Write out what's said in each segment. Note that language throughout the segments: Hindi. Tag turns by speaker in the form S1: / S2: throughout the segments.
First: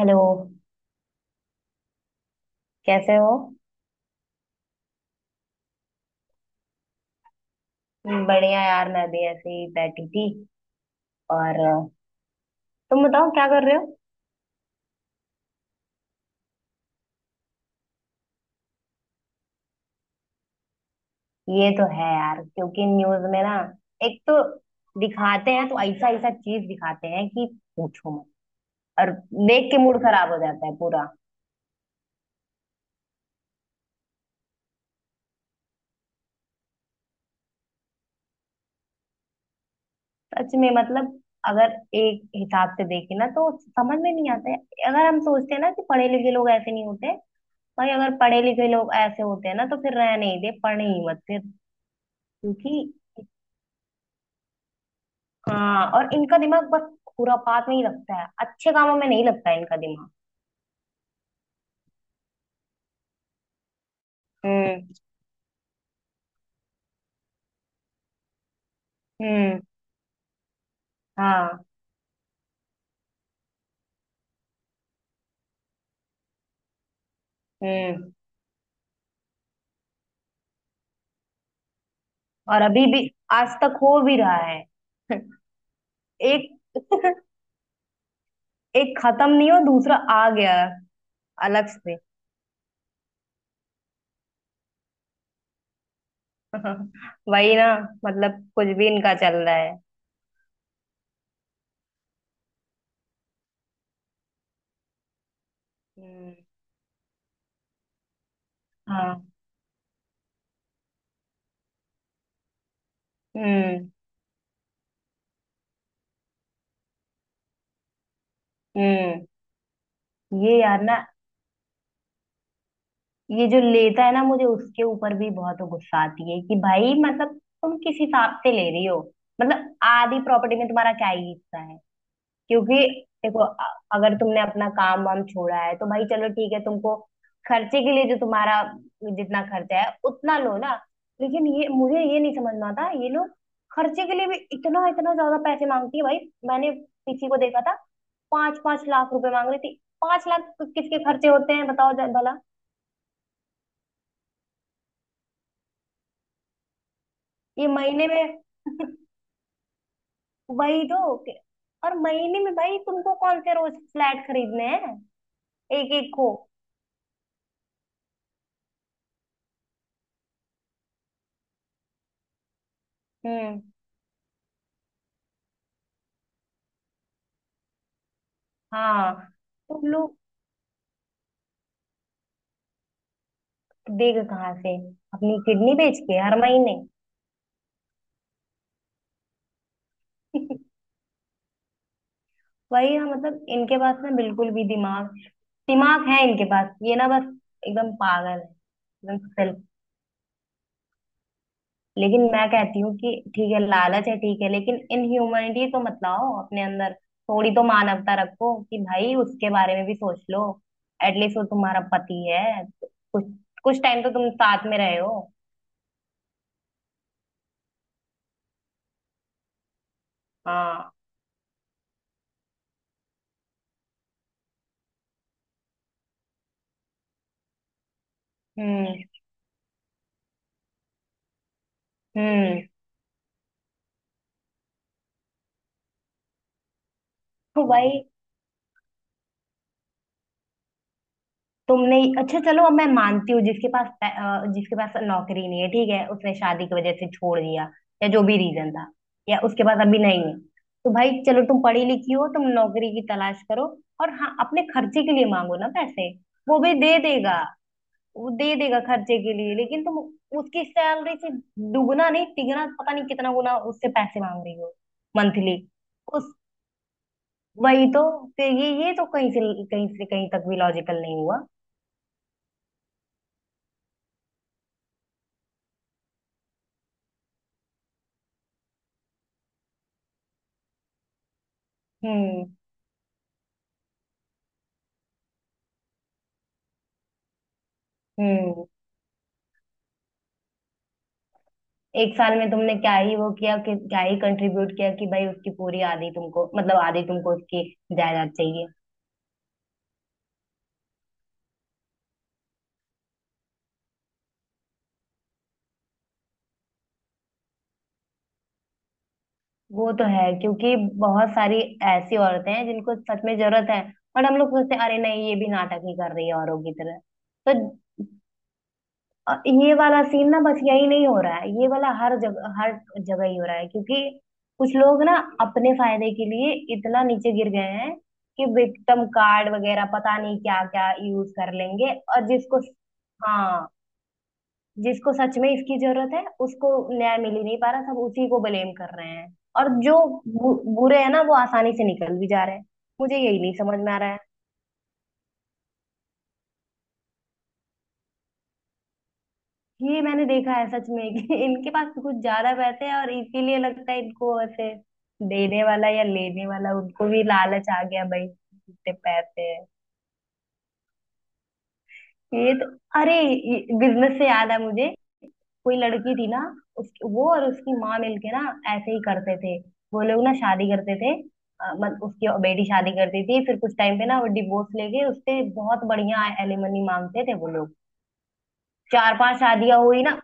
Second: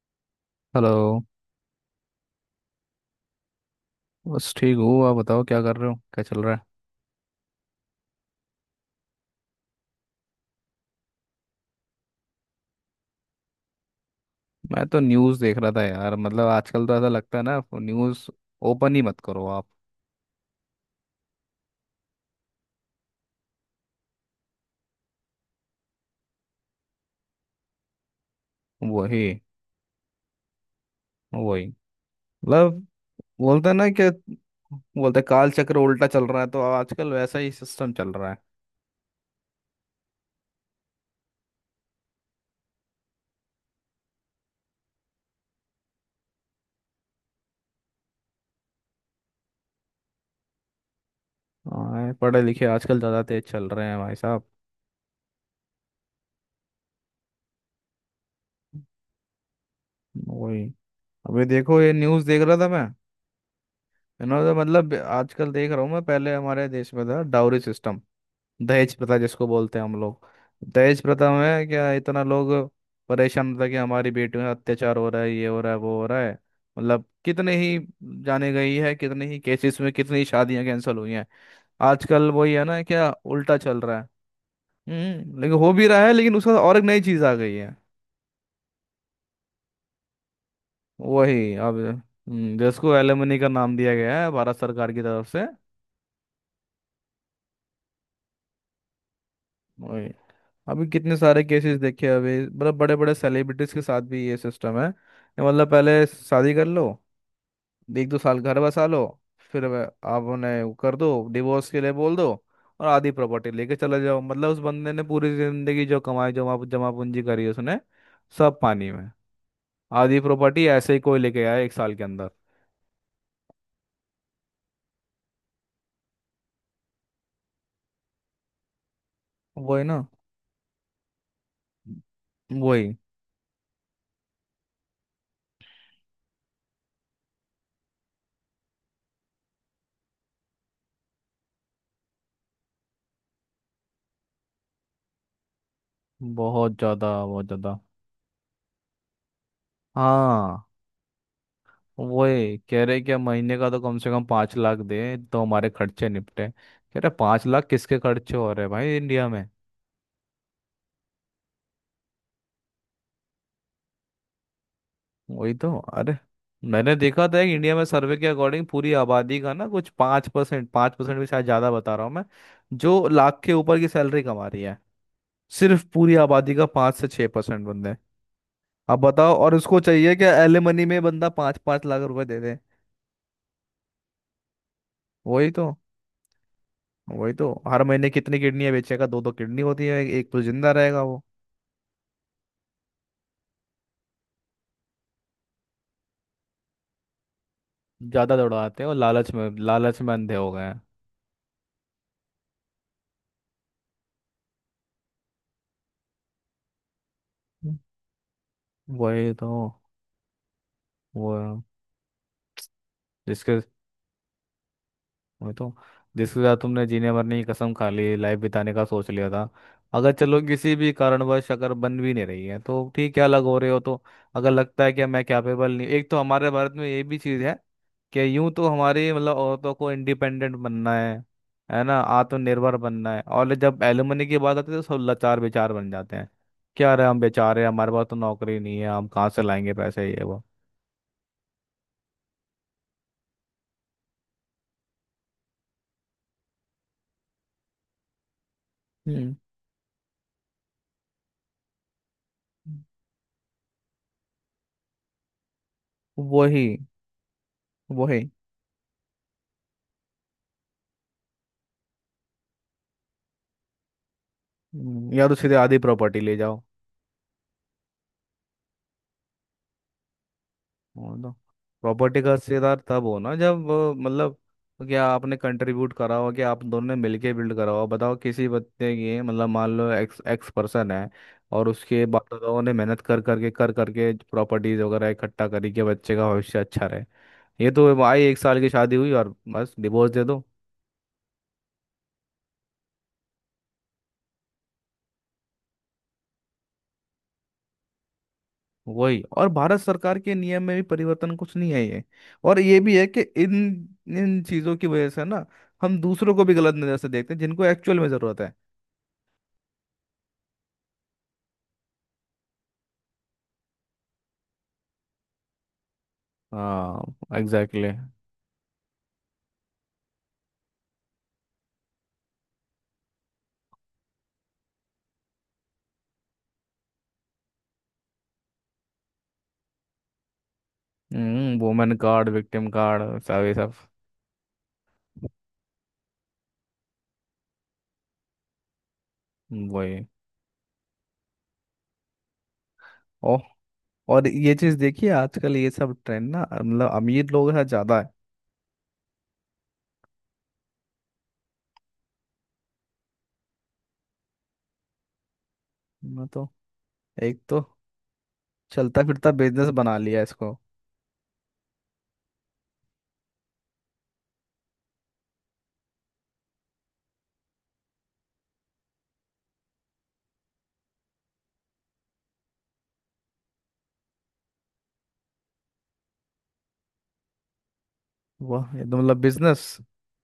S1: हेलो।
S2: हेलो।
S1: कैसे हो?
S2: बस ठीक हूँ। आप बताओ क्या कर रहे हो, क्या चल रहा है?
S1: बढ़िया यार, मैं भी ऐसे ही बैठी थी। और तुम बताओ क्या कर रहे हो?
S2: मैं तो न्यूज़ देख रहा था यार। मतलब आजकल तो ऐसा लगता है ना, न्यूज़ ओपन ही मत करो आप।
S1: ये तो है यार, क्योंकि न्यूज में ना, एक तो दिखाते हैं तो ऐसा ऐसा चीज दिखाते हैं कि पूछो मत। और
S2: वही,
S1: देख के मूड खराब हो जाता है पूरा।
S2: वही। मतलब बोलते हैं ना कि बोलते हैं, काल चक्र उल्टा चल रहा है, तो आजकल वैसा ही सिस्टम चल रहा है।
S1: सच में मतलब, अगर एक हिसाब से देखे ना तो समझ में नहीं आता है। अगर हम सोचते हैं ना कि पढ़े लिखे लोग ऐसे नहीं होते। भाई अगर पढ़े लिखे लोग ऐसे होते हैं ना तो फिर रह नहीं दे, पढ़ ही मत फिर।
S2: हाँ, पढ़े लिखे
S1: क्योंकि।
S2: आजकल ज़्यादा तेज चल रहे हैं भाई साहब।
S1: हाँ, और इनका दिमाग बस खुरापात में ही लगता है, अच्छे कामों में नहीं लगता है इनका दिमाग।
S2: वही। अभी देखो, ये न्यूज़ देख रहा था मैं। इन्होंने तो
S1: हम्म।
S2: मतलब आजकल देख रहा हूँ मैं, पहले हमारे देश में था डाउरी सिस्टम। दहेज प्रथा, जिसको
S1: हम्म।
S2: बोलते हैं हम लोग। दहेज प्रथा
S1: हाँ।
S2: में क्या इतना लोग परेशान होता है कि हमारी बेटियों में अत्याचार हो रहा है, ये हो रहा है, वो हो रहा है। मतलब कितने ही
S1: हम्म।
S2: जाने गई है, कितने ही केसेस में कितनी ही शादियां कैंसिल हुई हैं। आजकल वही
S1: और
S2: है ना,
S1: अभी भी
S2: क्या
S1: आज
S2: उल्टा
S1: तक
S2: चल रहा
S1: हो
S2: है।
S1: भी रहा है।
S2: हम्म, लेकिन हो भी रहा है, लेकिन
S1: एक
S2: उसके साथ और एक नई चीज आ गई है।
S1: एक खत्म नहीं हो दूसरा आ गया,
S2: वही
S1: अलग
S2: अब।
S1: से।
S2: जिसको एलिमनी का नाम दिया गया है भारत सरकार की तरफ से।
S1: वही ना, मतलब कुछ भी इनका चल रहा है।
S2: अभी कितने सारे केसेस देखे अभी, मतलब बड़े बड़े सेलिब्रिटीज के साथ भी ये सिस्टम है कि मतलब पहले
S1: हम्म।
S2: शादी कर लो, 1-2 साल घर बसा लो,
S1: हाँ।
S2: फिर आप उन्हें वो कर दो, डिवोर्स के लिए बोल दो। और आधी प्रॉपर्टी लेके
S1: हम्म।
S2: चले जाओ। मतलब उस बंदे ने पूरी जिंदगी जो कमाई, जमा जमा पूंजी करी उसने, सब पानी में।
S1: हम्म।
S2: आधी
S1: ये
S2: प्रॉपर्टी
S1: यार
S2: ऐसे
S1: ना।
S2: ही कोई लेके आया 1 साल के अंदर।
S1: ये जो लेता है ना, मुझे उसके ऊपर भी बहुत गुस्सा आती है कि भाई मतलब, तुम किस हिसाब से ले रही हो? मतलब
S2: वही ना।
S1: आधी प्रॉपर्टी में तुम्हारा क्या ही हिस्सा है? क्योंकि
S2: वही।
S1: देखो अगर तुमने अपना काम वाम छोड़ा है तो भाई चलो ठीक है, तुमको खर्चे के लिए जो तुम्हारा जितना खर्चा है उतना लो ना। लेकिन ये मुझे ये नहीं समझना आता, ये लोग खर्चे के लिए भी इतना इतना ज्यादा पैसे मांगती है भाई। मैंने
S2: बहुत ज्यादा,
S1: किसी को
S2: बहुत
S1: देखा था,
S2: ज्यादा।
S1: पांच पांच लाख रुपए मांग रही थी। पांच लाख
S2: हाँ।
S1: किसके खर्चे होते हैं, बताओ जरा भला?
S2: वही कह रहे क्या, महीने का तो कम से कम 5 लाख दे तो हमारे खर्चे निपटे। कह रहे, 5 लाख
S1: ये
S2: किसके
S1: महीने
S2: खर्चे
S1: में।
S2: हो रहे हैं भाई इंडिया में।
S1: वही तो और महीने में भाई तुमको कौन से रोज फ्लैट खरीदने हैं?
S2: वही तो।
S1: एक एक
S2: अरे
S1: को।
S2: मैंने देखा था कि इंडिया में सर्वे के अकॉर्डिंग पूरी आबादी का ना कुछ 5%, 5% भी शायद ज़्यादा बता रहा हूँ मैं। जो लाख के
S1: हम्म।
S2: ऊपर की सैलरी कमा रही है। सिर्फ पूरी आबादी का 5 से 6% बंदे। अब
S1: हाँ।
S2: बताओ, और उसको
S1: तुम
S2: चाहिए
S1: लोग,
S2: कि एलिमनी में बंदा 5-5 लाख रुपए दे दे।
S1: देगा कहाँ से? अपनी
S2: वही तो।
S1: किडनी बेच के हर महीने?
S2: वही तो। हर महीने कितनी किडनियाँ बेचेगा, दो दो किडनी होती है, एक तो जिंदा रहेगा वो।
S1: वही है, मतलब इनके पास ना बिल्कुल भी दिमाग। दिमाग है इनके पास, ये ना बस एकदम पागल
S2: ज्यादा
S1: है
S2: दौड़ाते हैं और
S1: एकदम,
S2: लालच में,
S1: सिर्फ।
S2: लालच में अंधे हो गए हैं।
S1: लेकिन मैं कहती हूँ कि ठीक है लालच है, ठीक है, लेकिन इनह्यूमैनिटी तो मत लाओ अपने अंदर। थोड़ी तो मानवता रखो कि भाई
S2: वही तो।
S1: उसके बारे में भी सोच लो।
S2: वो
S1: एटलीस्ट वो तुम्हारा पति है।
S2: जिसके
S1: कुछ टाइम तो तुम साथ में रहे हो।
S2: वही तो जिसके साथ तुमने जीने मरने की कसम खा ली, लाइफ बिताने का सोच लिया था। अगर चलो किसी भी
S1: हाँ।
S2: कारणवश अगर बन भी नहीं रही है तो ठीक है, अलग हो रहे हो तो। अगर लगता है कि मैं कैपेबल नहीं। एक तो हमारे भारत में ये भी चीज़ है कि यूं तो
S1: हम्म।
S2: हमारी मतलब औरतों को इंडिपेंडेंट बनना है ना,
S1: हम्म।
S2: आत्मनिर्भर बनना है, और जब एलुमनी की बात आती है तो सब लाचार बेचार बन जाते हैं। क्या रहे, हम
S1: तो
S2: बेचारे, हमारे
S1: भाई
S2: पास तो नौकरी नहीं है, हम कहाँ से लाएंगे पैसे, ये वो।
S1: तुमने अच्छा चलो, अब मैं मानती हूँ जिसके पास नौकरी नहीं है, ठीक है, उसने शादी की वजह से छोड़ दिया, या जो भी रीजन था,
S2: हम्म।
S1: या उसके पास अभी नहीं है। तो भाई चलो, तुम पढ़ी लिखी हो, तुम नौकरी की तलाश करो। और हाँ, अपने खर्चे के लिए मांगो ना पैसे। वो
S2: वही।
S1: भी दे देगा।
S2: वही।
S1: वो दे देगा खर्चे के लिए, लेकिन तुम उसकी सैलरी से दुगना नहीं तिगना, पता नहीं कितना गुना उससे पैसे मांग रही हो।
S2: या तो सीधे
S1: मंथली।
S2: आधी प्रॉपर्टी ले जाओ।
S1: वही तो। फिर ये तो कहीं से कहीं तक भी लॉजिकल
S2: और
S1: नहीं
S2: ना।
S1: हुआ।
S2: प्रॉपर्टी का हिस्सेदार तब हो ना, जब मतलब, क्या आपने कंट्रीब्यूट करा हो, कि आप दोनों ने मिलके बिल्ड करा हो। बताओ, किसी बच्चे की, मतलब मान लो, एक्स एक्स पर्सन है। और उसके बाप
S1: हम्म।
S2: दादाओं ने मेहनत कर करके प्रॉपर्टीज वगैरह इकट्ठा करी कि बच्चे का भविष्य अच्छा रहे। ये तो आई, 1 साल
S1: हम्म।
S2: की शादी हुई और बस डिवोर्स दे दो।
S1: एक साल में तुमने क्या ही वो किया, कि क्या ही कंट्रीब्यूट किया कि भाई उसकी पूरी आधी तुमको, मतलब आधी तुमको उसकी जायदाद चाहिए।
S2: वही। और भारत सरकार के नियम में भी परिवर्तन कुछ नहीं है ये। और ये भी है कि इन इन चीज़ों की वजह से ना, हम दूसरों को भी गलत नज़र से देखते हैं जिनको एक्चुअल में ज़रूरत है।
S1: वो तो है, क्योंकि बहुत सारी ऐसी औरतें हैं जिनको सच में जरूरत है। और हम लोग सोचते हैं, अरे नहीं ये भी नाटक ही कर रही है औरों की तरह।
S2: हाँ,
S1: तो
S2: एग्जैक्टली।
S1: ये वाला सीन ना, बस यही नहीं हो रहा है, ये वाला हर जगह ही हो रहा है। क्योंकि कुछ लोग ना, अपने फायदे के लिए इतना नीचे गिर गए हैं कि विक्टिम कार्ड वगैरह पता नहीं क्या क्या यूज कर
S2: वुमेन
S1: लेंगे, और
S2: कार्ड,
S1: जिसको।
S2: विक्टिम कार्ड, सब ये
S1: हाँ।
S2: सब।
S1: जिसको सच में इसकी जरूरत है उसको न्याय मिल ही नहीं पा रहा, सब उसी को ब्लेम कर रहे हैं। और जो
S2: वही।
S1: बु, बुरे हैं ना, वो आसानी से निकल भी जा रहे हैं। मुझे
S2: ओ
S1: यही नहीं समझ में आ रहा है।
S2: और ये चीज देखिए, आजकल ये सब ट्रेंड ना, मतलब अमीर लोग है ज्यादा है।
S1: ये मैंने देखा है सच में, कि इनके पास कुछ ज्यादा पैसे हैं और इसीलिए लगता है इनको ऐसे, देने वाला या
S2: मैं
S1: लेने
S2: तो,
S1: वाला, उनको भी
S2: एक तो
S1: लालच आ गया भाई। इतने
S2: चलता फिरता
S1: पैसे हैं।
S2: बिजनेस बना लिया इसको।
S1: ये तो, अरे, बिजनेस से याद है मुझे। कोई लड़की थी ना, उसकी वो और उसकी माँ मिलके ना ऐसे ही करते थे, वो लोग ना शादी करते थे। अ, मत उसकी बेटी शादी करती थी, फिर कुछ टाइम पे ना वो डिवोर्स लेके उससे बहुत बढ़िया एलिमनी मांगते थे वो लोग।
S2: वाह, ये तो
S1: चार
S2: मतलब
S1: पांच
S2: बिजनेस।
S1: शादियां हुई ना।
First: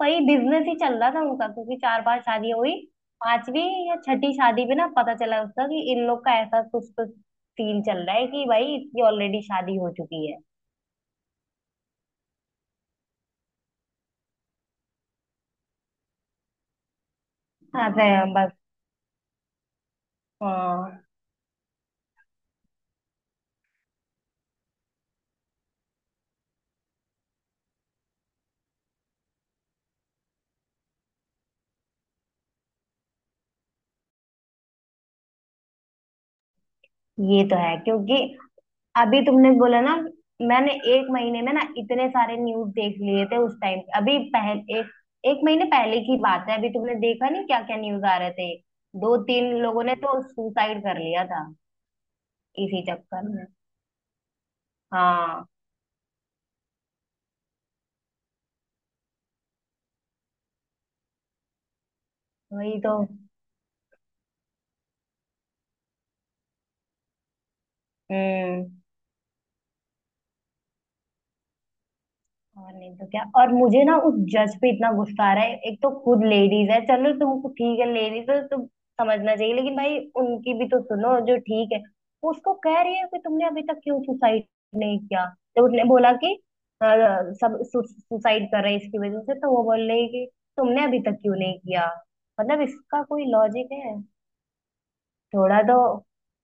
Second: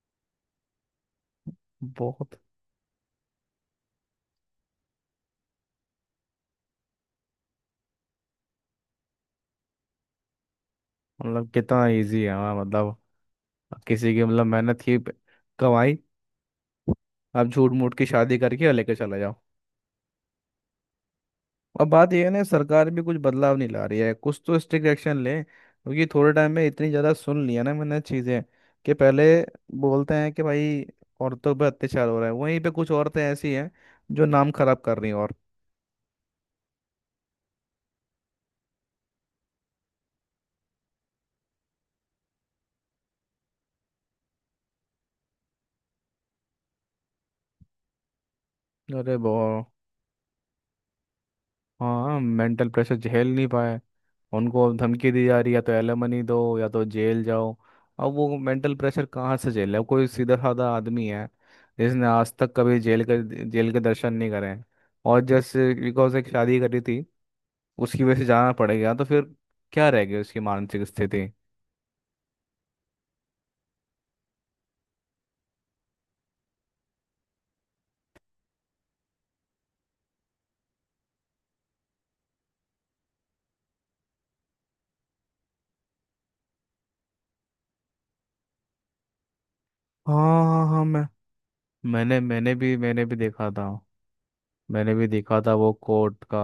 S1: वही बिजनेस ही चल रहा था उनका, क्योंकि चार बार
S2: बहुत
S1: शादी हुई, पांचवी या छठी शादी पे ना पता चला उसका कि इन लोग का ऐसा कुछ कुछ सीन चल रहा है कि भाई इसकी ऑलरेडी शादी हो चुकी है।
S2: मतलब कितना इजी है, हाँ मतलब, किसी की, मतलब मेहनत की कमाई, आप झूठ मूठ
S1: अच्छा
S2: की
S1: है,
S2: शादी
S1: बस।
S2: करके और लेके चले जाओ।
S1: हाँ।
S2: अब बात यह है ना, सरकार भी कुछ बदलाव नहीं ला रही है, कुछ तो स्ट्रिक्ट एक्शन ले, क्योंकि थोड़े टाइम में इतनी ज़्यादा सुन लिया ना मैंने चीज़ें, कि पहले बोलते हैं कि भाई औरतों पर अत्याचार हो रहा है, वहीं पे कुछ औरतें ऐसी हैं जो नाम खराब कर रही हैं और।
S1: ये तो है, क्योंकि अभी तुमने बोला ना। मैंने एक महीने में ना इतने सारे न्यूज देख लिए थे उस टाइम, अभी पहले एक एक महीने पहले की बात है, अभी तुमने देखा नहीं क्या क्या न्यूज आ रहे थे? दो
S2: अरे बो
S1: तीन लोगों ने तो सुसाइड कर लिया था
S2: हाँ, मेंटल
S1: इसी
S2: प्रेशर
S1: चक्कर
S2: झेल
S1: में।
S2: नहीं पाए। उनको अब धमकी दी जा
S1: हाँ।
S2: रही है, या तो एलिमनी दो या तो जेल जाओ। अब वो मेंटल प्रेशर कहाँ से झेले, अब कोई सीधा साधा आदमी है जिसने आज तक कभी
S1: वही तो।
S2: जेल के दर्शन नहीं करे हैं। और जैसे बिकॉज एक शादी करी थी, उसकी वजह से जाना
S1: हम्म।
S2: पड़ेगा, तो फिर क्या रह गई उसकी मानसिक स्थिति।
S1: और नहीं तो क्या, और मुझे ना उस जज पे इतना गुस्सा आ रहा है, एक तो खुद लेडीज है, चलो तुमको ठीक है लेडीज है तो समझना चाहिए, लेकिन भाई उनकी भी तो सुनो जो ठीक है। वो उसको कह रही है कि तुमने अभी तक क्यों सुसाइड नहीं किया, तो उसने बोला कि अ, सब सुसाइड कर रहे हैं इसकी वजह से, तो वो बोल रही है कि
S2: हाँ, हाँ, हाँ।
S1: तुमने अभी तक क्यों नहीं किया?
S2: मैंने मैंने
S1: मतलब
S2: भी
S1: इसका
S2: मैंने भी
S1: कोई
S2: देखा था
S1: लॉजिक है
S2: मैंने भी देखा था
S1: थोड़ा
S2: वो
S1: तो?
S2: कोर्ट का।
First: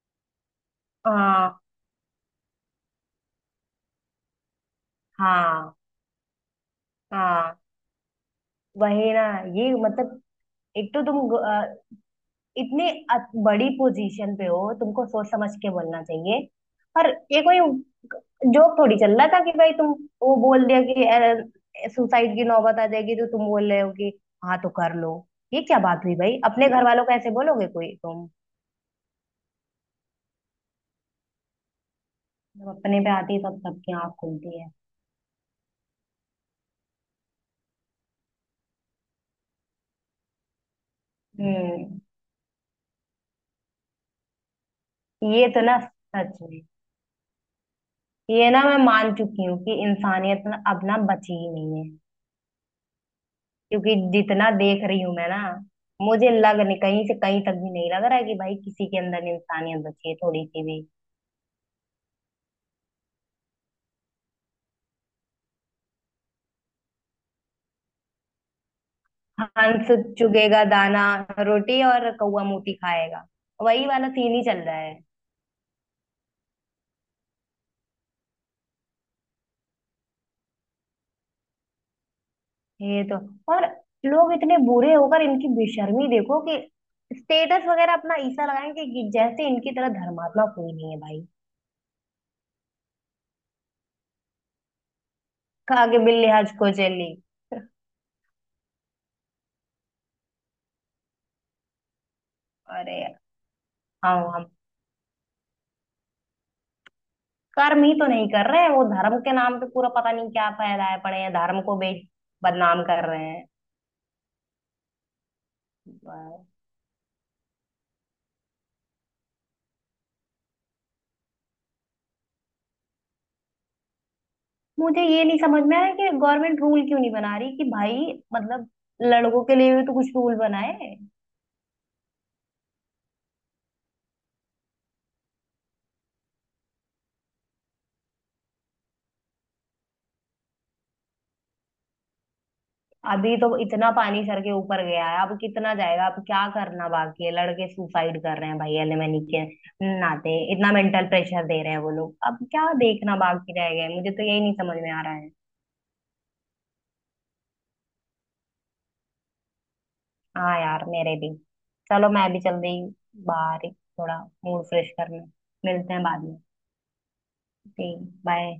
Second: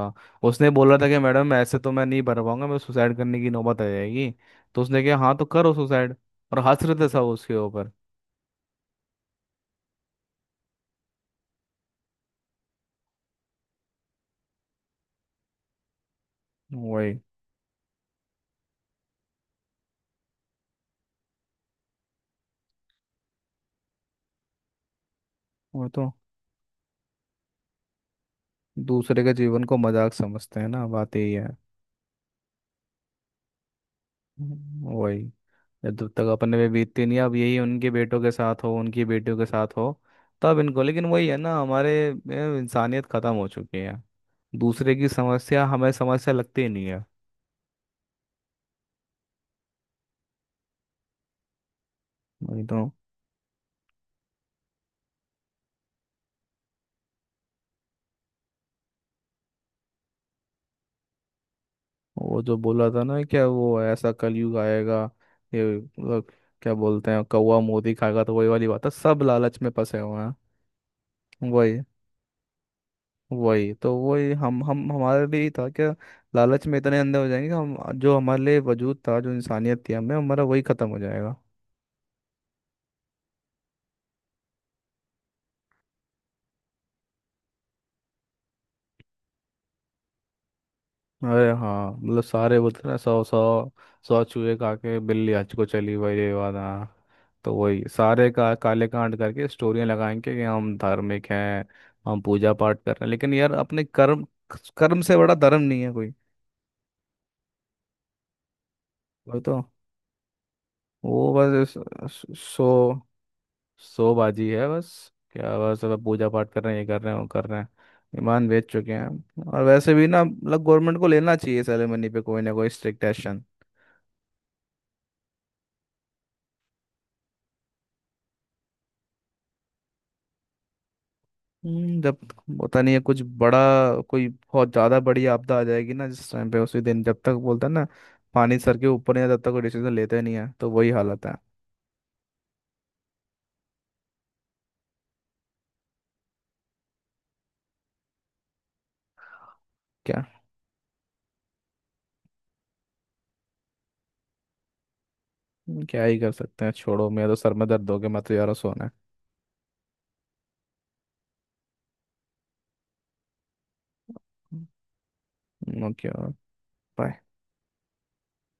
S2: उसने बोला था कि मैडम
S1: हाँ,
S2: ऐसे तो मैं नहीं भर पाऊंगा, मैं सुसाइड करने की नौबत आ जाएगी। तो उसने कहा, हाँ, तो करो
S1: हाँ,
S2: सुसाइड। और हंसरते सब उसके
S1: हाँ।
S2: ऊपर।
S1: वही ना। ये मतलब, एक तो तुम इतने बड़ी पोजीशन पे हो, तुमको सोच समझ के बोलना चाहिए। पर
S2: वही।
S1: ये कोई जोक थोड़ी चल रहा था कि भाई तुम, वो बोल दिया कि सुसाइड की नौबत आ जाएगी, तो तुम बोल रहे हो कि हाँ तो कर लो? ये क्या
S2: वो
S1: बात
S2: तो
S1: हुई भाई? अपने घर वालों को ऐसे बोलोगे कोई तुम?
S2: दूसरे के जीवन को मजाक समझते हैं ना, बात यही है।
S1: जब अपने पे आती है तब सबकी आँख खुलती है।
S2: वही। जब तक अपने पे बीतती नहीं, अब यही उनके बेटों के साथ हो, उनकी बेटियों के साथ हो, तब इनको। लेकिन वही है ना हमारे,
S1: हम्म।
S2: इंसानियत खत्म हो चुकी है। दूसरे की
S1: ये तो
S2: समस्या
S1: ना,
S2: हमें समस्या
S1: सच में।
S2: लगती ही नहीं है।
S1: ये ना मैं मान चुकी हूँ कि इंसानियत ना अब ना बची ही नहीं है।
S2: वही तो।
S1: क्योंकि जितना देख रही हूं मैं ना, मुझे लग नहीं, कहीं से कहीं तक भी नहीं लग रहा है कि भाई किसी के अंदर इंसानियत बची है थोड़ी सी भी।
S2: वो जो बोला था ना, क्या वो, ऐसा कलयुग आएगा, ये क्या बोलते हैं, कौवा मोदी खाएगा, तो वही वाली बात है, सब लालच में
S1: हंस
S2: फंसे हुए हैं।
S1: चुगेगा दाना
S2: वही।
S1: रोटी, और कौवा मोती खाएगा।
S2: वही
S1: वही
S2: तो।
S1: वाला
S2: वही
S1: सीन ही चल
S2: हम
S1: रहा
S2: हम
S1: है।
S2: हमारे लिए ही था क्या? लालच में इतने अंधे हो जाएंगे कि हम जो हमारे लिए वजूद था, जो इंसानियत थी हमें, हमारा वही खत्म हो जाएगा।
S1: ये तो, और लोग इतने बुरे होकर इनकी बेशर्मी देखो कि स्टेटस वगैरह अपना ऐसा लगाएंगे कि जैसे इनकी तरह धर्मात्मा कोई नहीं है भाई।
S2: अरे हाँ, मतलब सारे बोलते हैं ना, सौ सौ सौ चूहे खा के बिल्ली हज को
S1: खा
S2: चली
S1: के
S2: भाई,
S1: बिल्ली
S2: ये
S1: हज
S2: वाला।
S1: को चली।
S2: तो वही, सारे का काले कांड करके स्टोरियाँ लगाएंगे कि हम धार्मिक हैं, हम पूजा पाठ कर
S1: अरे,
S2: रहे हैं, लेकिन यार अपने कर्म।
S1: हाँ।
S2: कर्म से बड़ा धर्म नहीं है कोई।
S1: कर्म ही तो नहीं कर रहे हैं वो, धर्म के
S2: वो
S1: नाम
S2: तो।
S1: पे पूरा पता नहीं क्या फैलाए पड़े
S2: वो
S1: हैं, धर्म
S2: बस
S1: को बे
S2: सो
S1: बदनाम कर रहे हैं।
S2: सो बाजी है बस। क्या बस, अब पूजा पाठ कर रहे हैं, ये कर रहे हैं, वो कर रहे हैं। ईमान बेच चुके हैं, और वैसे भी ना, मतलब गवर्नमेंट को लेना चाहिए सेरेमनी पे कोई ना कोई स्ट्रिक्ट एक्शन।
S1: मुझे ये नहीं समझ में आया कि गवर्नमेंट रूल क्यों नहीं बना रही कि भाई मतलब, लड़कों के लिए भी तो कुछ रूल बनाए।
S2: जब होता नहीं है कुछ बड़ा, कोई बहुत ज्यादा बड़ी आपदा आ जाएगी ना, जिस टाइम पे उसी दिन, जब तक बोलता है ना, पानी सर के ऊपर नहीं है, तब तक कोई डिसीजन लेते नहीं है, तो वही हालत है।
S1: अभी तो इतना पानी सर के ऊपर गया है, अब कितना जाएगा? अब क्या करना बाकी है? लड़के सुसाइड कर रहे हैं भाई एलिमनी के
S2: क्या।
S1: नाते, इतना मेंटल प्रेशर दे रहे हैं वो लोग, अब क्या देखना बाकी रह गया है? मुझे तो यही नहीं समझ में आ रहा है।
S2: क्या ही कर सकते हैं, छोड़ो। मेरा तो सर में दर्द हो गया, मैं तो यार सोना।
S1: हाँ यार, मेरे भी। चलो मैं भी चल रही हूँ बाहर ही, थोड़ा मूड फ्रेश करने।
S2: है,
S1: मिलते हैं
S2: ओके।
S1: बाद में।
S2: बाय।
S1: ठीक। बाय।